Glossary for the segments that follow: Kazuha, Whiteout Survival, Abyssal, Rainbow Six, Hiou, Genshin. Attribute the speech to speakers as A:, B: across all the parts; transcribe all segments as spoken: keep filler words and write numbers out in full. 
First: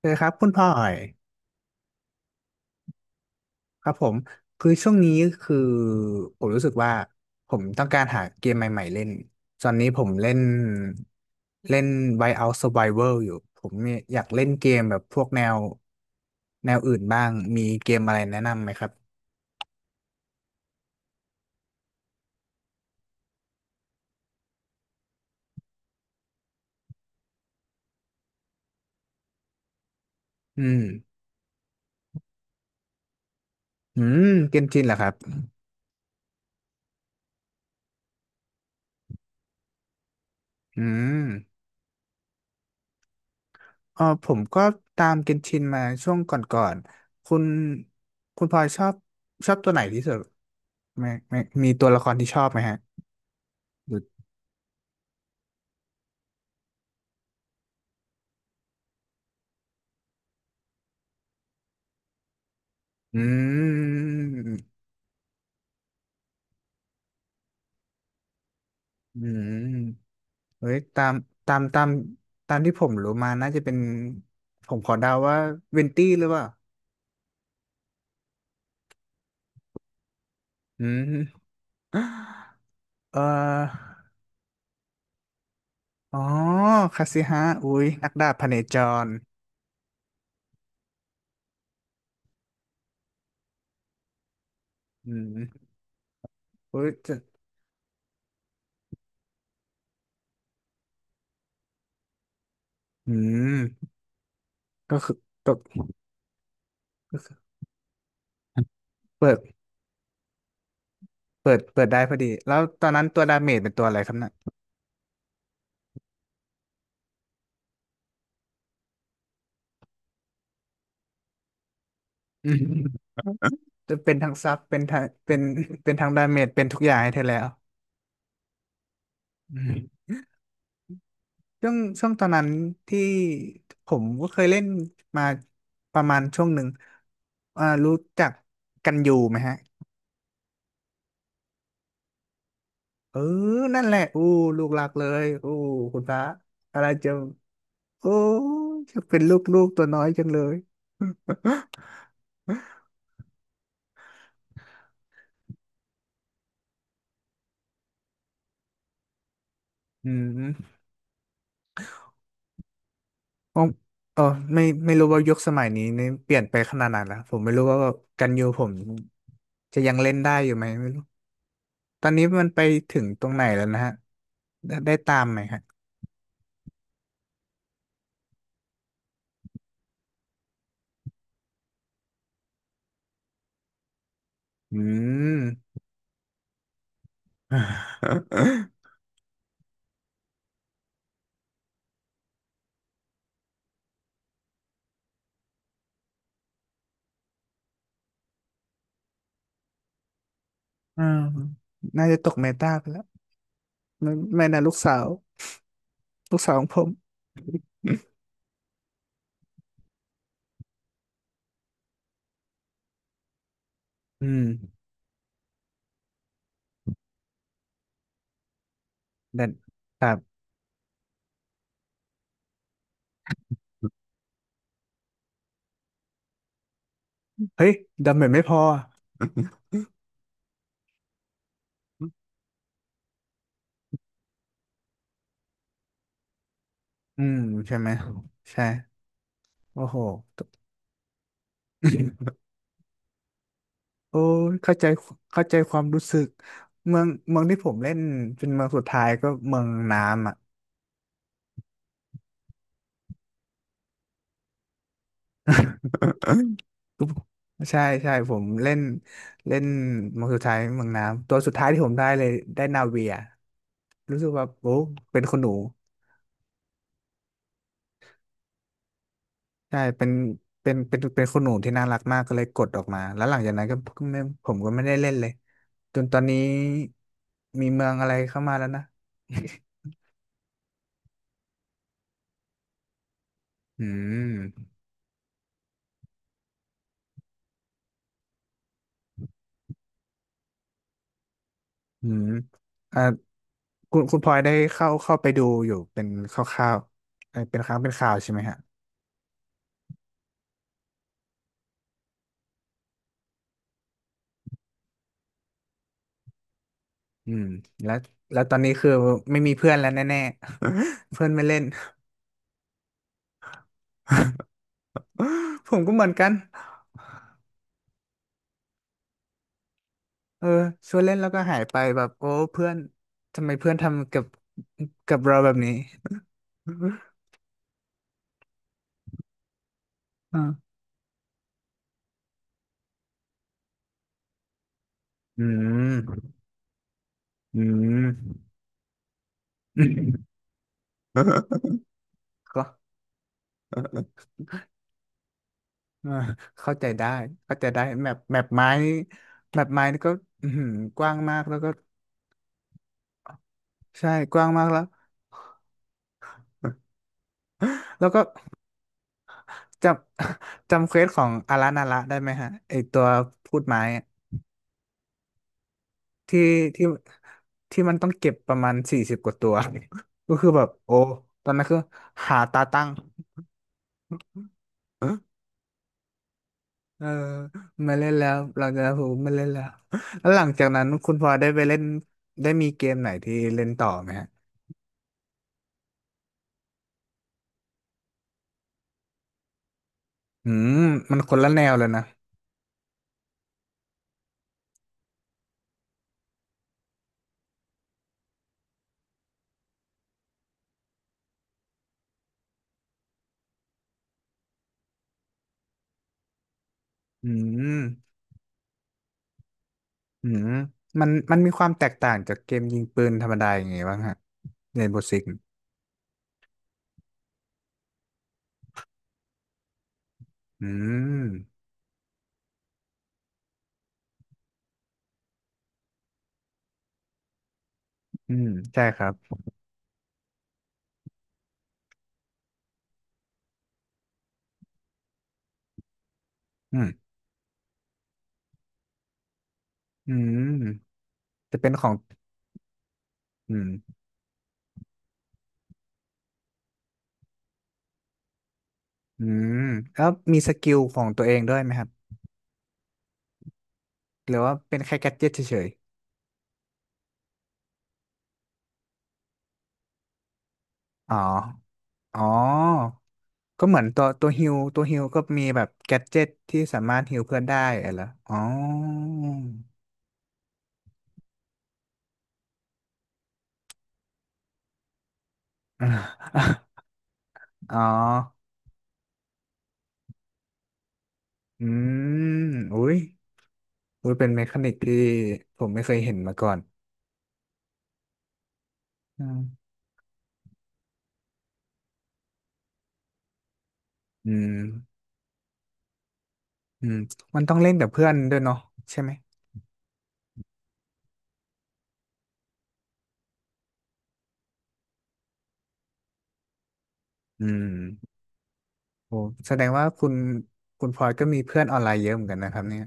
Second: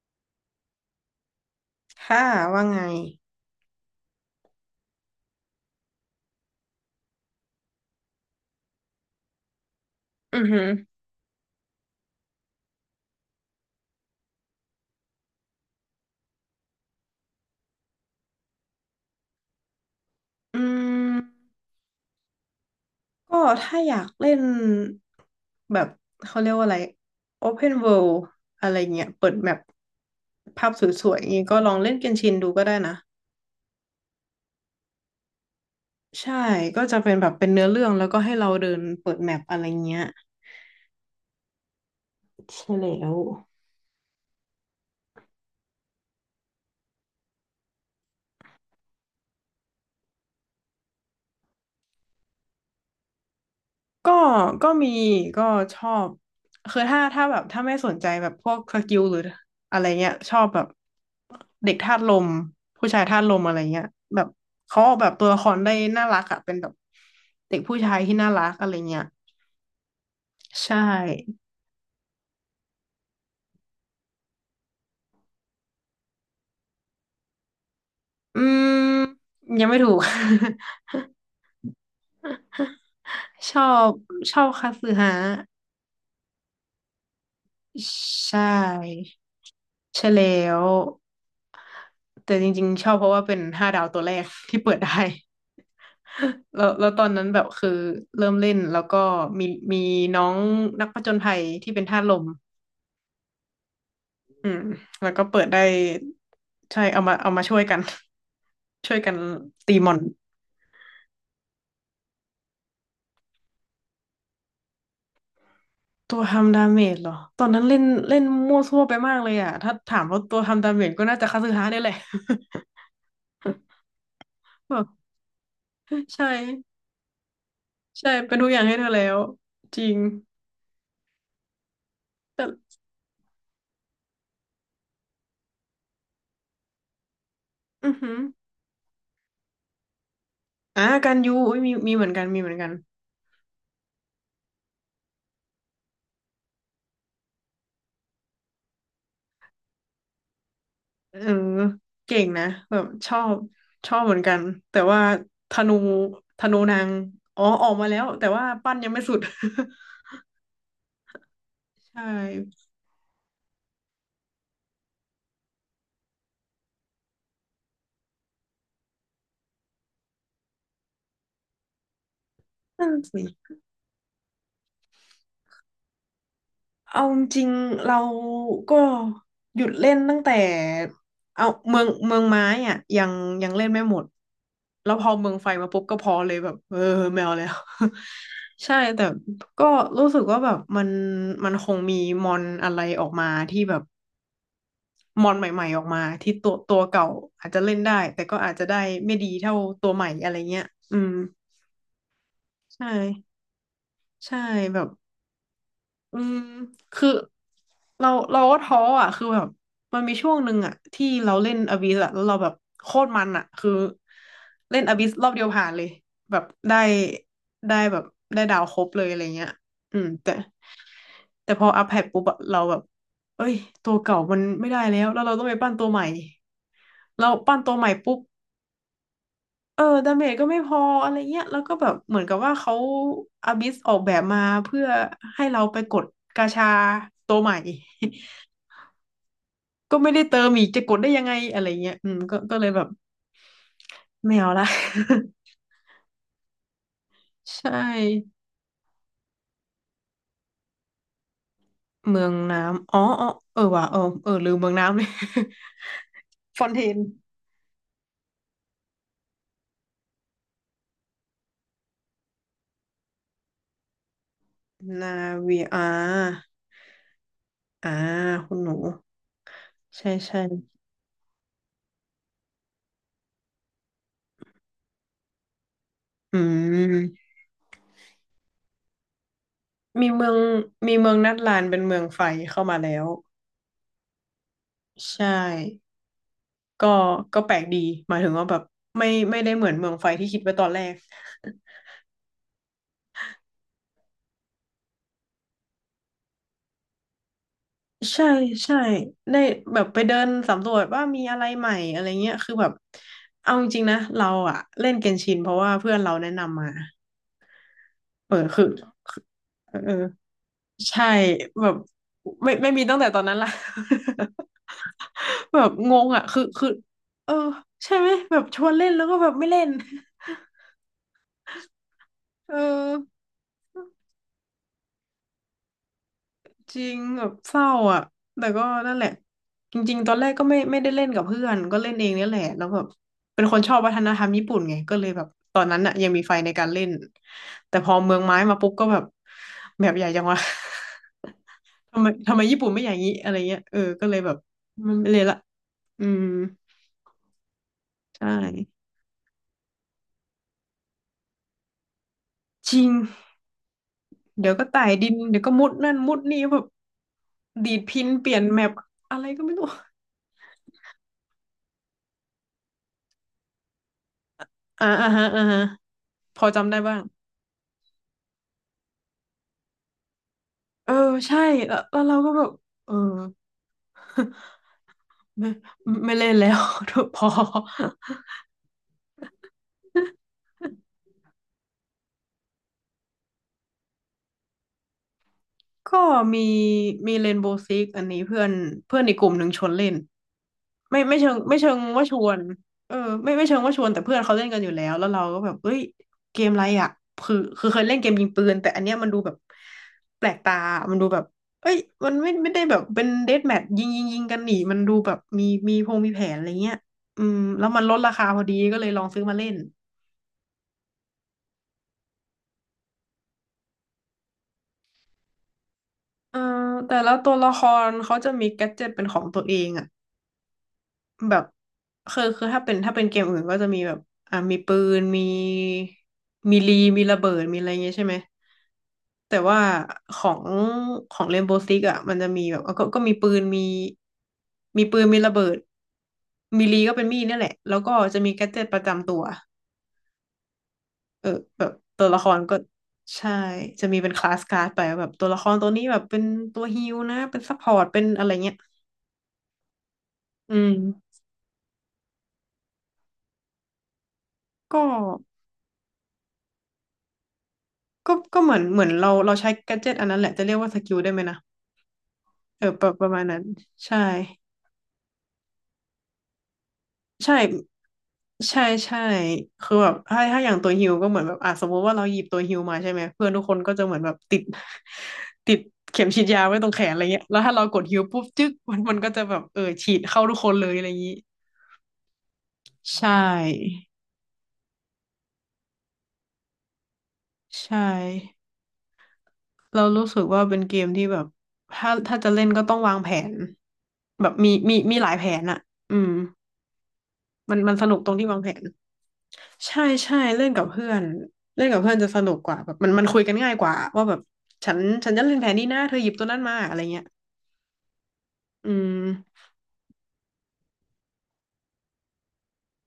A: เออครับคุณพ่อย
B: ค่ะว่าไง
A: ครับผมคือช่วงนี้คือผมรู้สึกว่าผมต้องการหาเกมใหม่ๆเล่นตอนนี้ผมเล่
B: อื
A: น
B: อหือ
A: เล่น Whiteout Survival อยู่ผมเนี่ยอยากเล่นเกมแบบพวกแนวแนวอื่นบ้างมีเกมอะไรแนะนำไหมครับ
B: อืมก็ถ้าอยากเล่นแบบเขาเรียกว่าอะไร Open World อะไรเงี้ย เปิดแมป
A: อื
B: ภาพ
A: ม
B: สวยๆอย่างงี้ก็ลองเล่นเกนชินดูก็ได้นะ
A: อืมเกนชินเหรอครับ
B: ใช่ ก็จะเป็นแบบเป็นเนื้อเรื่องแล้วก็ให้เราเดินเปิดแมปอะไรเงี้ย
A: อืม
B: ใช่แล้ว
A: อ๋อผมก็ตามเกนชินมาช่วงก่อนๆคุณคุณพลอยชอบชอบตัวไหนที่สุดไหมไม่มีตัวละครที่ชอบไหมฮะ
B: ก็ก็มีก็ชอบคือถ้าถ้าแบบถ้าไม่สนใจแบบพวกสกิลหรืออะไรเงี้ยชอบแบบเด็กธาตุลมผู้ชาย
A: อื
B: ธาตุลมอะไรเงี้ยแบบ
A: ม
B: เขาออกแบบตัวละครได้น่ารักอะเป็นแบบเด็กผู้ชายที่น่ารักอะไรเงี้ย
A: อืมเฮ้
B: ใช่
A: ยตามตามตามตามที่ผมรู้มาน่าจะเป็นผมขอเดาว่าเวนตี้หรือเปล่า
B: อืมยังไม่ถูก
A: อืม เอ่
B: ชอ
A: อ
B: บชอบคาสึฮะ
A: อ๋อคาสิฮะอุ้ยนักดา
B: ใช
A: บพเนจ
B: ่
A: ร
B: ใช่แล้วแต่จริงๆชอบเพราะว่าเป็นห้าดาวตัวแรกที่เปิดได้
A: อืม
B: แล้ว
A: อุ้
B: แล้
A: ย
B: วตอน
A: จะ
B: นั้นแบบคือเริ่มเล่น แล้วก็มีมีน้องนักผจญภัยที่เป็นธาตุลม
A: อืม
B: อืม
A: ก็
B: แล้
A: คื
B: ว
A: อ
B: ก็เปิ
A: ต
B: ด
A: ก
B: ได้ใช่เอามา
A: ก็
B: เอา
A: คือ
B: มาช่วยกัน ช่วยกัน
A: เปิด
B: ตีมอน
A: เปิดเปิดได้พอดีแล้วตอนนั้นตัวดาเมจเป็นตัวอะไรครับน่ะ
B: ตัวทำดาเมจเหรอ ตอนนั้นเล่นเล่นมั่วซั่วไปมากเลยอ่ะ ถ้าถามว่าตัวทำดาเมจก็น่าจะคาสึฮะเนี่ยแหละ
A: อืมจะเป็นทั้งซับ
B: แบ
A: เป็น
B: บ
A: ทั้งเป็นเป็นทั้งดา
B: ใช่
A: เมจเป็นทุกอย่างให้เธอแล้ว
B: ใช่เป็นทุกอย่างให้เธอแล้วจริง
A: ช่วงช่วงตอนนั้น
B: แต่
A: ที่ผมก็เคยเล่นมาประมาณช่วงหนึ่งอ่า
B: อื
A: รู้
B: อหือ
A: จักกันอยู่ไหมฮะ
B: อ่ะการยูอุ๊ยมีมีเหมือนกันมีเหมือนกัน
A: เออนั่นแหละอู้ลูกรักเลยอู้คุณพระอะไรจะโอ้จะเป็นลูกลูกตัวน้อยจังเลย
B: เออเก่งนะแบบชอบชอบเหมือนกันแต่ว่าธนูธนูนางอ๋อออกมาแล้วแต่ว่าปั้นยังไม่สุด
A: อืม
B: ใช่
A: อ๋อเออไม่ไม่รู้ว่ายุคสมัยนี้นี่เปลี่ยนไปขนาดไหนแล้วผมไม่รู้ว่ากันยูผมจะยังเล่นได้อยู่ไหมไม่รู้ตอนนี้มันไป
B: นั่น
A: ถึงตรงไหน
B: สิ
A: แล้วนะฮะได้ได้ตามไหมฮะ
B: เอาจริงๆเราก็หยุดเล่นตั้งแต่เอาเมืองเมืองไม้อ่ะยังยังเล่นไม่หมด
A: อื
B: แล้วพอเมืองไฟมา
A: ม
B: ปุ๊บก็พอเลยแบบเออแมวแล้ว ใช่แต่ก็รู้สึกว่าแบบมันมันคงมีมอนอะไรออกมาที่แบบ มอนใหม่ๆออกมาที่ตัวตัวเก่าอาจจะเล่นได้แต่ก็อาจจะได้ไม่ดีเท่าตัวใหม่อะไรเงี้ยอื
A: อ่า
B: ม
A: น่าจะตกเมตา
B: ใช
A: ไปแล้ว
B: ่
A: ไม่
B: ใช่
A: ไม่นะลูก
B: แบบ
A: สาว
B: อื
A: ลู
B: ม
A: กสาวของผม
B: คือเราเราก็ท้ออ่ะคือแบบมันมีช่วงหนึ่งอ่ะที่เราเล่นอบิสอ่ะแล้วเราแบบโคตรมันอ่ะคือ
A: อืม
B: เล่นอบิสรอบเดียวผ่านเลยแบบได้ได้แบบได้ดาวครบเลยอะไร
A: แต่
B: เงี้ยอื
A: ค
B: ม
A: รับ
B: แต่แต่พออัพแพทปุ๊บอะเราแบบเอ้ยตัวเก่ามันไม่ได้แล้วแล้วเราต้องไปปั้นตัวใหม่เราปั้น
A: เฮ้ย
B: ตัวใหม่
A: ดำ
B: ปุ๊บ
A: เหมือนไม่พอ
B: เออดาเมจก็ไม่พออะไรเงี้ยแล้วก็แบบเหมือนกับว่าเขาอาบิสออกแบบมาเพื่อให้เราไปกดกาชา
A: อื
B: ตั
A: ม
B: วใหม่
A: ใช่ไหม ใช่โอ้โห
B: ก็ไม่ได้เติมอีกจะกดได้ยังไงอะไรเงี้ยอืมก็ ก็เลยแบบ
A: โอ้
B: ไม่เอา
A: ย
B: ละ
A: เข้าใจเข้าใจความรู้สึกเมืองเมือง ที่ผ
B: ใช่
A: มเล่นเป็นเมืองสุดท้ายก็เมืองน้ำอ่ะ
B: เมืองน้ำอ๋ออ๋อเออว่ะเออเออลืมเมืองน้ำเลย ฟอ นเทน
A: ใช่ใช่ผมเล่นเล่นเมืองสุดท้ายเมืองน้ำตัวสุดท้ายที่ผมได้เลยได้นาเวีย รู้สึกแบบโอ้
B: นา
A: เป็นคนหนู
B: วีอาอ่าคุณหนู
A: ใช่เป็
B: ใช่
A: น
B: ใช่
A: เป็นเป็นเป็นคนหนูที่น่ารักมากก็เลยกดออกมาแล้วหลังจากนั้นก็ก็ไม่ผมก็ไม่ได้เล่นเลยจนตอนนี้
B: อืม
A: มีเมืองอะไรเข้ามาแล้วนะ
B: มีเมืองมีเมืองนัดลานเป็นเมืองไฟเข้ามาแล้ว
A: อืม
B: ใช่ ก็ก็แปลกดีหมายถึงว่าแบบไม่ไม่ได้เหมือนเมืองไฟที่คิดไว้ตอนแรก
A: อืมอ่าคุณคุณพลอยได้เข้าเข้าไปดูอยู่เป็นคร่าวๆเอ่อเป็นครั้งเป็นครา ว
B: ใช่
A: ใช่ไหมฮะ
B: ใช่ได้แบบไปเดินสำรวจว่ามีอะไรใหม่อะไรเงี้ยคือแบบเอาจริงๆนะเราอะเล่นเกนชินเพราะว่าเพื่อนเราแนะนำมา
A: อืมแล้ว
B: เออ
A: แล้วตอน
B: คือ
A: นี้คือไม่มีเพื่อ
B: เอ
A: น
B: อ
A: แล้วแน่ๆ
B: ใช่
A: เพื่อนไม่เล่น
B: แบบไม่ไม่มีตั้งแต่ตอนนั้นละ แบ
A: ผ
B: บ
A: มก็
B: ง
A: เหมื
B: ง
A: อน
B: อะ
A: กัน
B: คือคือเออใช่ไหมแบบชวนเล่นแล้วก็แบบไม่เล่น
A: เออชวนเล่นแล้วก็หายไปแบบโอ้
B: เออ
A: เพื่อนทำไมเพื่อนทำกับกับเราแบบนี้
B: จริงแบบเศร้าอ่ะแต่ก็นั่นแหละจริงๆตอนแร ก
A: อ่า
B: ก็ไม่ไม่ได้เล่นกับเพื่อนก็เล่นเองนี่แหละแล้วแบบเป็นคนชอบวัฒนธรรมญี่ปุ่นไงก็เลยแบบ
A: อื
B: ตอนนั้น
A: ม
B: อ่ะยัง มีไฟในการเล่น
A: อื
B: แต่พอ
A: ม
B: เมืองไม้มาปุ๊บก็แบบแบบใหญ่จังวะ ทำไมทำไมญี่
A: ก็
B: ปุ่นไม่อย่างนี้อะไรเงี้ยเออก็เลยแบบมันไม่เลยละอื
A: เออ
B: ม
A: เข้าใจได้เข้าใจได้แมป
B: ใช่
A: แมปไม้นี่แมปไม้นี่ก็อื้อหือกว้างมากแล้วก็
B: จริง
A: ใช่กว้าง
B: เดี๋ยว
A: มา
B: ก็
A: กแล้ว
B: ไต่ดินเดี๋ยวก็มุดนั่นมุดนี่แบบ ดีดพิ
A: แล้
B: น
A: วก็
B: เปลี่ยนแมปอะไรก็ไม่รู้
A: จำ จำเควสของอารานาระได้ไหมฮะไอตัวพูดไม้
B: อ่าอ่าฮะอ่าฮะพ
A: ที่
B: อจำได้
A: ที่
B: บ้าง
A: ที่มันต้องเก็บประมาณสี่สิบกว่าตัว ก็คือแบบ
B: เอ
A: โอ้
B: อใช่
A: ตอนนั้นคื
B: แล้
A: อ
B: วแล้วเราก็
A: หา
B: แบบ
A: ตาตั้ง
B: เออ ไม่ไม่เล่นแล้ว
A: เออ
B: พอ
A: ไม่เล่นแล้วเราจะหูไม่เล่นแล้ว แล้วหลังจากนั้นคุณพลอยได้ไปเล่นได้มีเกมไหนที่เล่นต่อไหมฮะ
B: ก็มีมีเรนโบว์ซิกอันนี้เพื่อนเพื่อนอีกกลุ่มหนึ่งชวนเล่น
A: อืม
B: ไม่
A: มั
B: ไม่
A: น
B: เชิ
A: ค
B: ง
A: นละ
B: ไม่
A: แน
B: เชิ
A: ว
B: ง
A: เลยนะ
B: ว่าชวนเออไม่ไม่เชิงว่าชวนแต่เพื่อนเขาเล่นกันอยู่แล้วแล้วเราก็แบบเอ้ยเกมอะไรอ่ะคือคือเคยเล่นเกมยิงปืนแต่อันเนี้ยมันดูแบบแปลกตา มันดูแบบเอ้ยมันไม่ไม่ได้แบบเป็นเดธแมทยิงยิงยิงกันหนีมันดูแบบมีมีพงมีแผนอะไรเงี้ยอื
A: อื
B: มแล้ว
A: ม
B: มันลดราคาพอดีก็เลยลองซื้อมาเล่น
A: อืมมันมันมีความแตกต่างจากเกมยิงปืนธรรมดาอย่างไงบ้างฮะเรนโบว์ซิก
B: เอ่อแต่ละตัวละครเขาจะมีแกดเจ็ตเป็นของตัวเองอ่ะ
A: อืม
B: แบบคือคือถ้าเป็นถ้าเป็นเกมอื่นก็จะมีแบบอ่ามีปืนมีมีลีมีระเบิดมีอะไรเงี้ยใช่ไหม
A: อืมใช่ครับ
B: แต่ว่าของของเรนโบว์ซิกอ่ะมันจะมีแบบก็ก็มีปืนมีมีปืนมีระเบิดมี
A: อื
B: ลีก็เป็
A: ม
B: นมีดเนี่ยแหละแล้วก็จะมีแกดเจ็ตประจำตัว
A: อืม
B: เออ
A: จะ
B: แบ
A: เป็
B: บ
A: นของ
B: ตัวละครก็ใช่
A: อื
B: จะ
A: ม
B: มีเป็นคลาสการ์ดไปว่าแบบตัวละครตัวนี้แบบเป็นตัวฮีลนะเป็นซัพพอร์ตเป็นอะไรเงี้ย
A: อืมแล้วมีส
B: อื
A: กิ
B: ม
A: ลของตัวเองด้วยไหมครับหรือว่าเป็
B: ก็
A: นแค่แกดเจ็ตเฉย
B: ก็ก็เหมือนเหมือนเราเราใช้แกดเจ็ตอันนั้นแหละจะเรียกว่าสกิล
A: ๆ
B: ได้
A: อ๋อ
B: ไหมนะ
A: อ๋อ
B: เออประประมาณนั้น
A: ก็เหมือน
B: ใช่
A: ตัวตัวฮิวตัวฮิวก็มีแบบแกดเจ็ตที่สามารถฮิว
B: ใช่
A: เพื่อนได้อะไรเหรออ๋อ
B: ใช่ใช่คือแบบถ้าถ้าอย่าง ตัวฮิวก็เหมือนแบบอ่ะสมมติว่าเราหยิบตัวฮิวมาใช่ไหม เพื่อน ทุกคน ก็จะเหมือนแบบติด ติด เข็มฉีด
A: อ่ะ
B: ยาไว้ตรงแขนอะไรเงี้ยแล้วถ้าเรา
A: อ๋อ
B: กดฮิวปุ๊บจึ๊กมันมันก็จะแบบเออฉีดเข้าทุกคนเลยอะไรอย่างนี้
A: อืมอุ้ย
B: ใช่
A: อุ้ยเป็นเมคานิกที่ผมไม่เคยเห็นมาก่อน
B: ใช่
A: อืม
B: เรารู้สึกว่าเป็นเกมที่แบบถ้าถ้าจะเล่นก็ต้องวางแผนแบ
A: อื
B: บมี
A: ม
B: มีมีหลายแผนอะอืม
A: อืมมันต้อ
B: มั
A: ง
B: น
A: เล่
B: มั
A: น
B: นส
A: กับ
B: นุก
A: เพื่อ
B: ตร
A: น
B: งที่
A: ด้ว
B: วา
A: ย
B: งแผ
A: เนาะ
B: น
A: ใช่ไหม
B: ใช่ใช่เล่นกับเพื่อนเล่นกับเพื่อนจะสนุกกว่าแบบมันมันคุยกันง่ายกว่าว่าแบบฉันฉันจะเล่นแผนนี้นะเธอหยิบตัวนั้นมาอะไรเงี้ย
A: อืม
B: อืม
A: โอ้แสดงว่าคุณคุณพลอยก็มีเพื่อนออนไลน์เยอะเหมือนกันนะครับเนี่ย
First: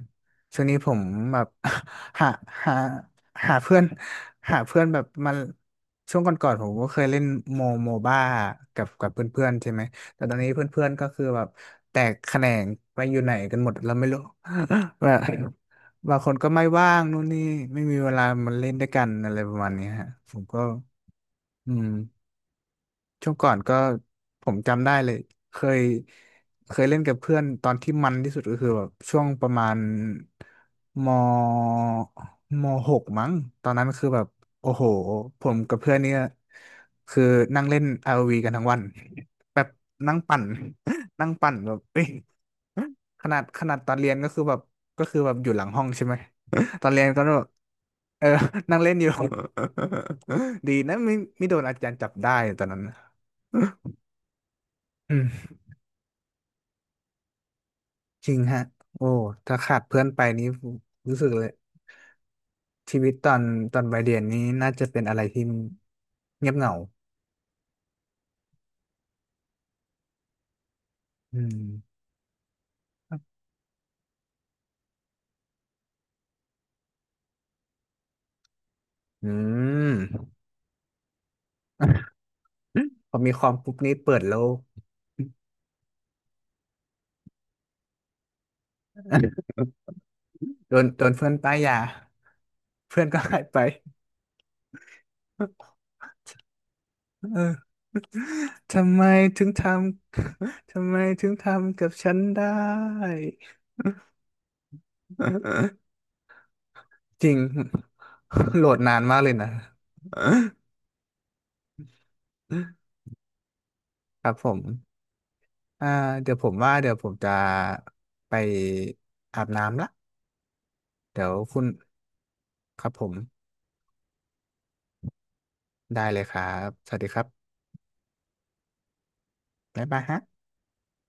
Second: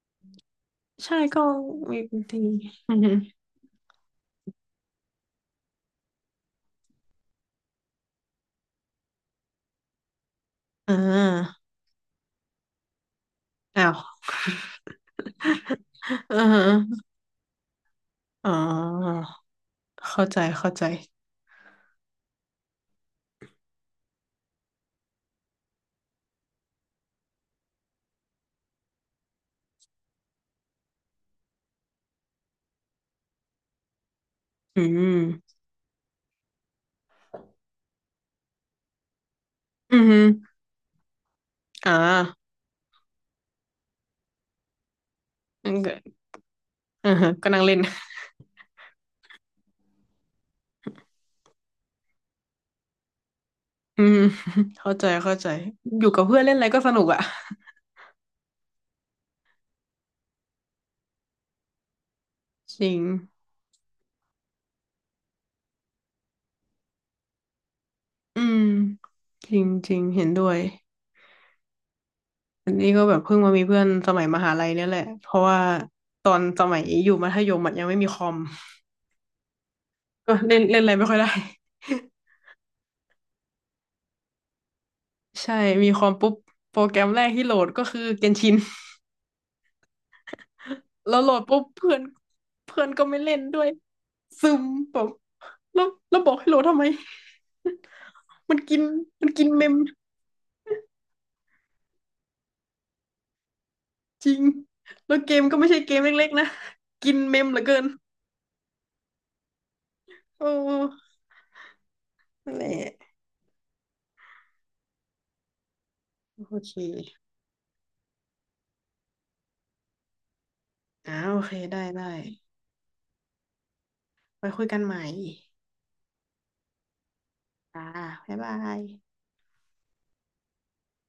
A: ช่วงนี้ผม
B: ใช่
A: แบ
B: ก็
A: บ
B: มีบา ง
A: หา
B: ที
A: หา
B: อือฮึ
A: หาเพื่อนหาเพื่อนแบบมาช่วงก่อนๆผมก็เคยเล่นโมโมบ้ากับกับเพื่อนๆใช่ไหมแต่ตอนนี้เพื่อน
B: อ่
A: ๆก็คือแบบ
B: า
A: แตกแขนงไปอยู่ไหนกันหมด
B: อ้า
A: เรา
B: ว
A: ไม่รู้ แบบบางค
B: อื
A: น
B: อ
A: ก็ไม่ว่า
B: ฮ
A: งนู่นนี่ไม่มีเวลา
B: อ๋อ
A: มาเล่นด้วยกันอะไรประมาณนี้ฮะ
B: เข้า
A: ผ
B: ใจ
A: มก็
B: เข้าใจ
A: อืม ช่วงก่อนก็ผมจำได้เลยเคยเคยเล่นกับเพื่อนตอนที่มันที่สุดก็คือแบบช่วงประมาณมมหกมั้งตอนนั้นคือแบบโอ้
B: อื
A: โหผ
B: ม
A: มกับเพื่อนเนี่ยคือนั่งเล่นอ o ีกันทั้งวันแบบ
B: อือ
A: นั่ง
B: ฮึ
A: ปั่น นั่งปั่นแบบ
B: อ่า
A: เอ้ย
B: ง
A: ขนาดขนาดตอนเรียนก็คือแบบก็คือแบบอยู่หลัง
B: ั้น
A: ห้อง
B: ก็
A: ใช่ไหม ตอนเรียน
B: อือ
A: ก็
B: ฮะ
A: แบบ
B: ก็นั่งเล่น
A: เออ นั่งเล่นอยู่ ดีนะไม่ไม่โดนอาจารย์จับได้ตอนนั้น
B: อืมเข้าใจ
A: อื
B: เข้าใจ
A: ม
B: อยู่กับเพื่อนเล่นอะไรก็สนุกอ่ะ
A: จริงฮะโอ้ถ้าขาดเพื่อนไปนี้รู้สึกเลย
B: จริ
A: ชี
B: ง
A: วิตตอนตอนวัยเรียนนี้น่าจะเป็นอะไรที่เงียบเหงา
B: อืมจริงจริงเห็นด้วย
A: อืม
B: อันนี้ก็แบบเพิ่งมามีเพื่อนสมัยมหาลัยเนี่ยแหละเพราะว่าตอนสมัยอยู่มัธยมอะยังไม่มีคอม
A: อืม
B: ก็เล่นเล่นอะไรไม่ค่อยได้
A: พอมีคอมปุ๊บนี้เปิดโลก
B: ใช่มีคอมปุ๊บโปรแกรมแรกที่โหลดก็คือเกนชิน
A: โดนโดน
B: แล้ว
A: เพื่
B: โหล
A: อน
B: ด
A: ป้าย
B: ปุ๊บ
A: ยา
B: เพื่อนเพื่อน
A: เพื่อ
B: ก็
A: นก็
B: ไม่เล่
A: หา
B: น
A: ยไป
B: ด้วยซึมแบบแล้วแล้วบอกให้โหลดทำไม
A: เออ
B: มันกิน
A: ทำไม
B: มัน
A: ถึ
B: กิน
A: งท
B: เมม
A: ำ ทำไมถึงทำกับฉันได้
B: จริงแล้วเกมก็ไม่ใช่เก มเล็กๆนะกิน
A: จริ
B: เม
A: ง
B: มเหลือเกิน
A: โหลดนานมากเลยนะ
B: โอ้นั่นแหละ
A: ครับผมอ่าเดี๋ยวผม
B: โอ
A: ว่า
B: เค
A: เดี๋ยวผมจะไปอาบน้ำละ
B: อ่า
A: เดี๋ยว
B: โอเค
A: คุณ
B: ได้ได้
A: ครับผม
B: ไปคุยกันใหม่
A: ได้เลยครับสวัสดีครับ
B: อ่าบ๊ายบาย
A: บ๊ายบายฮะ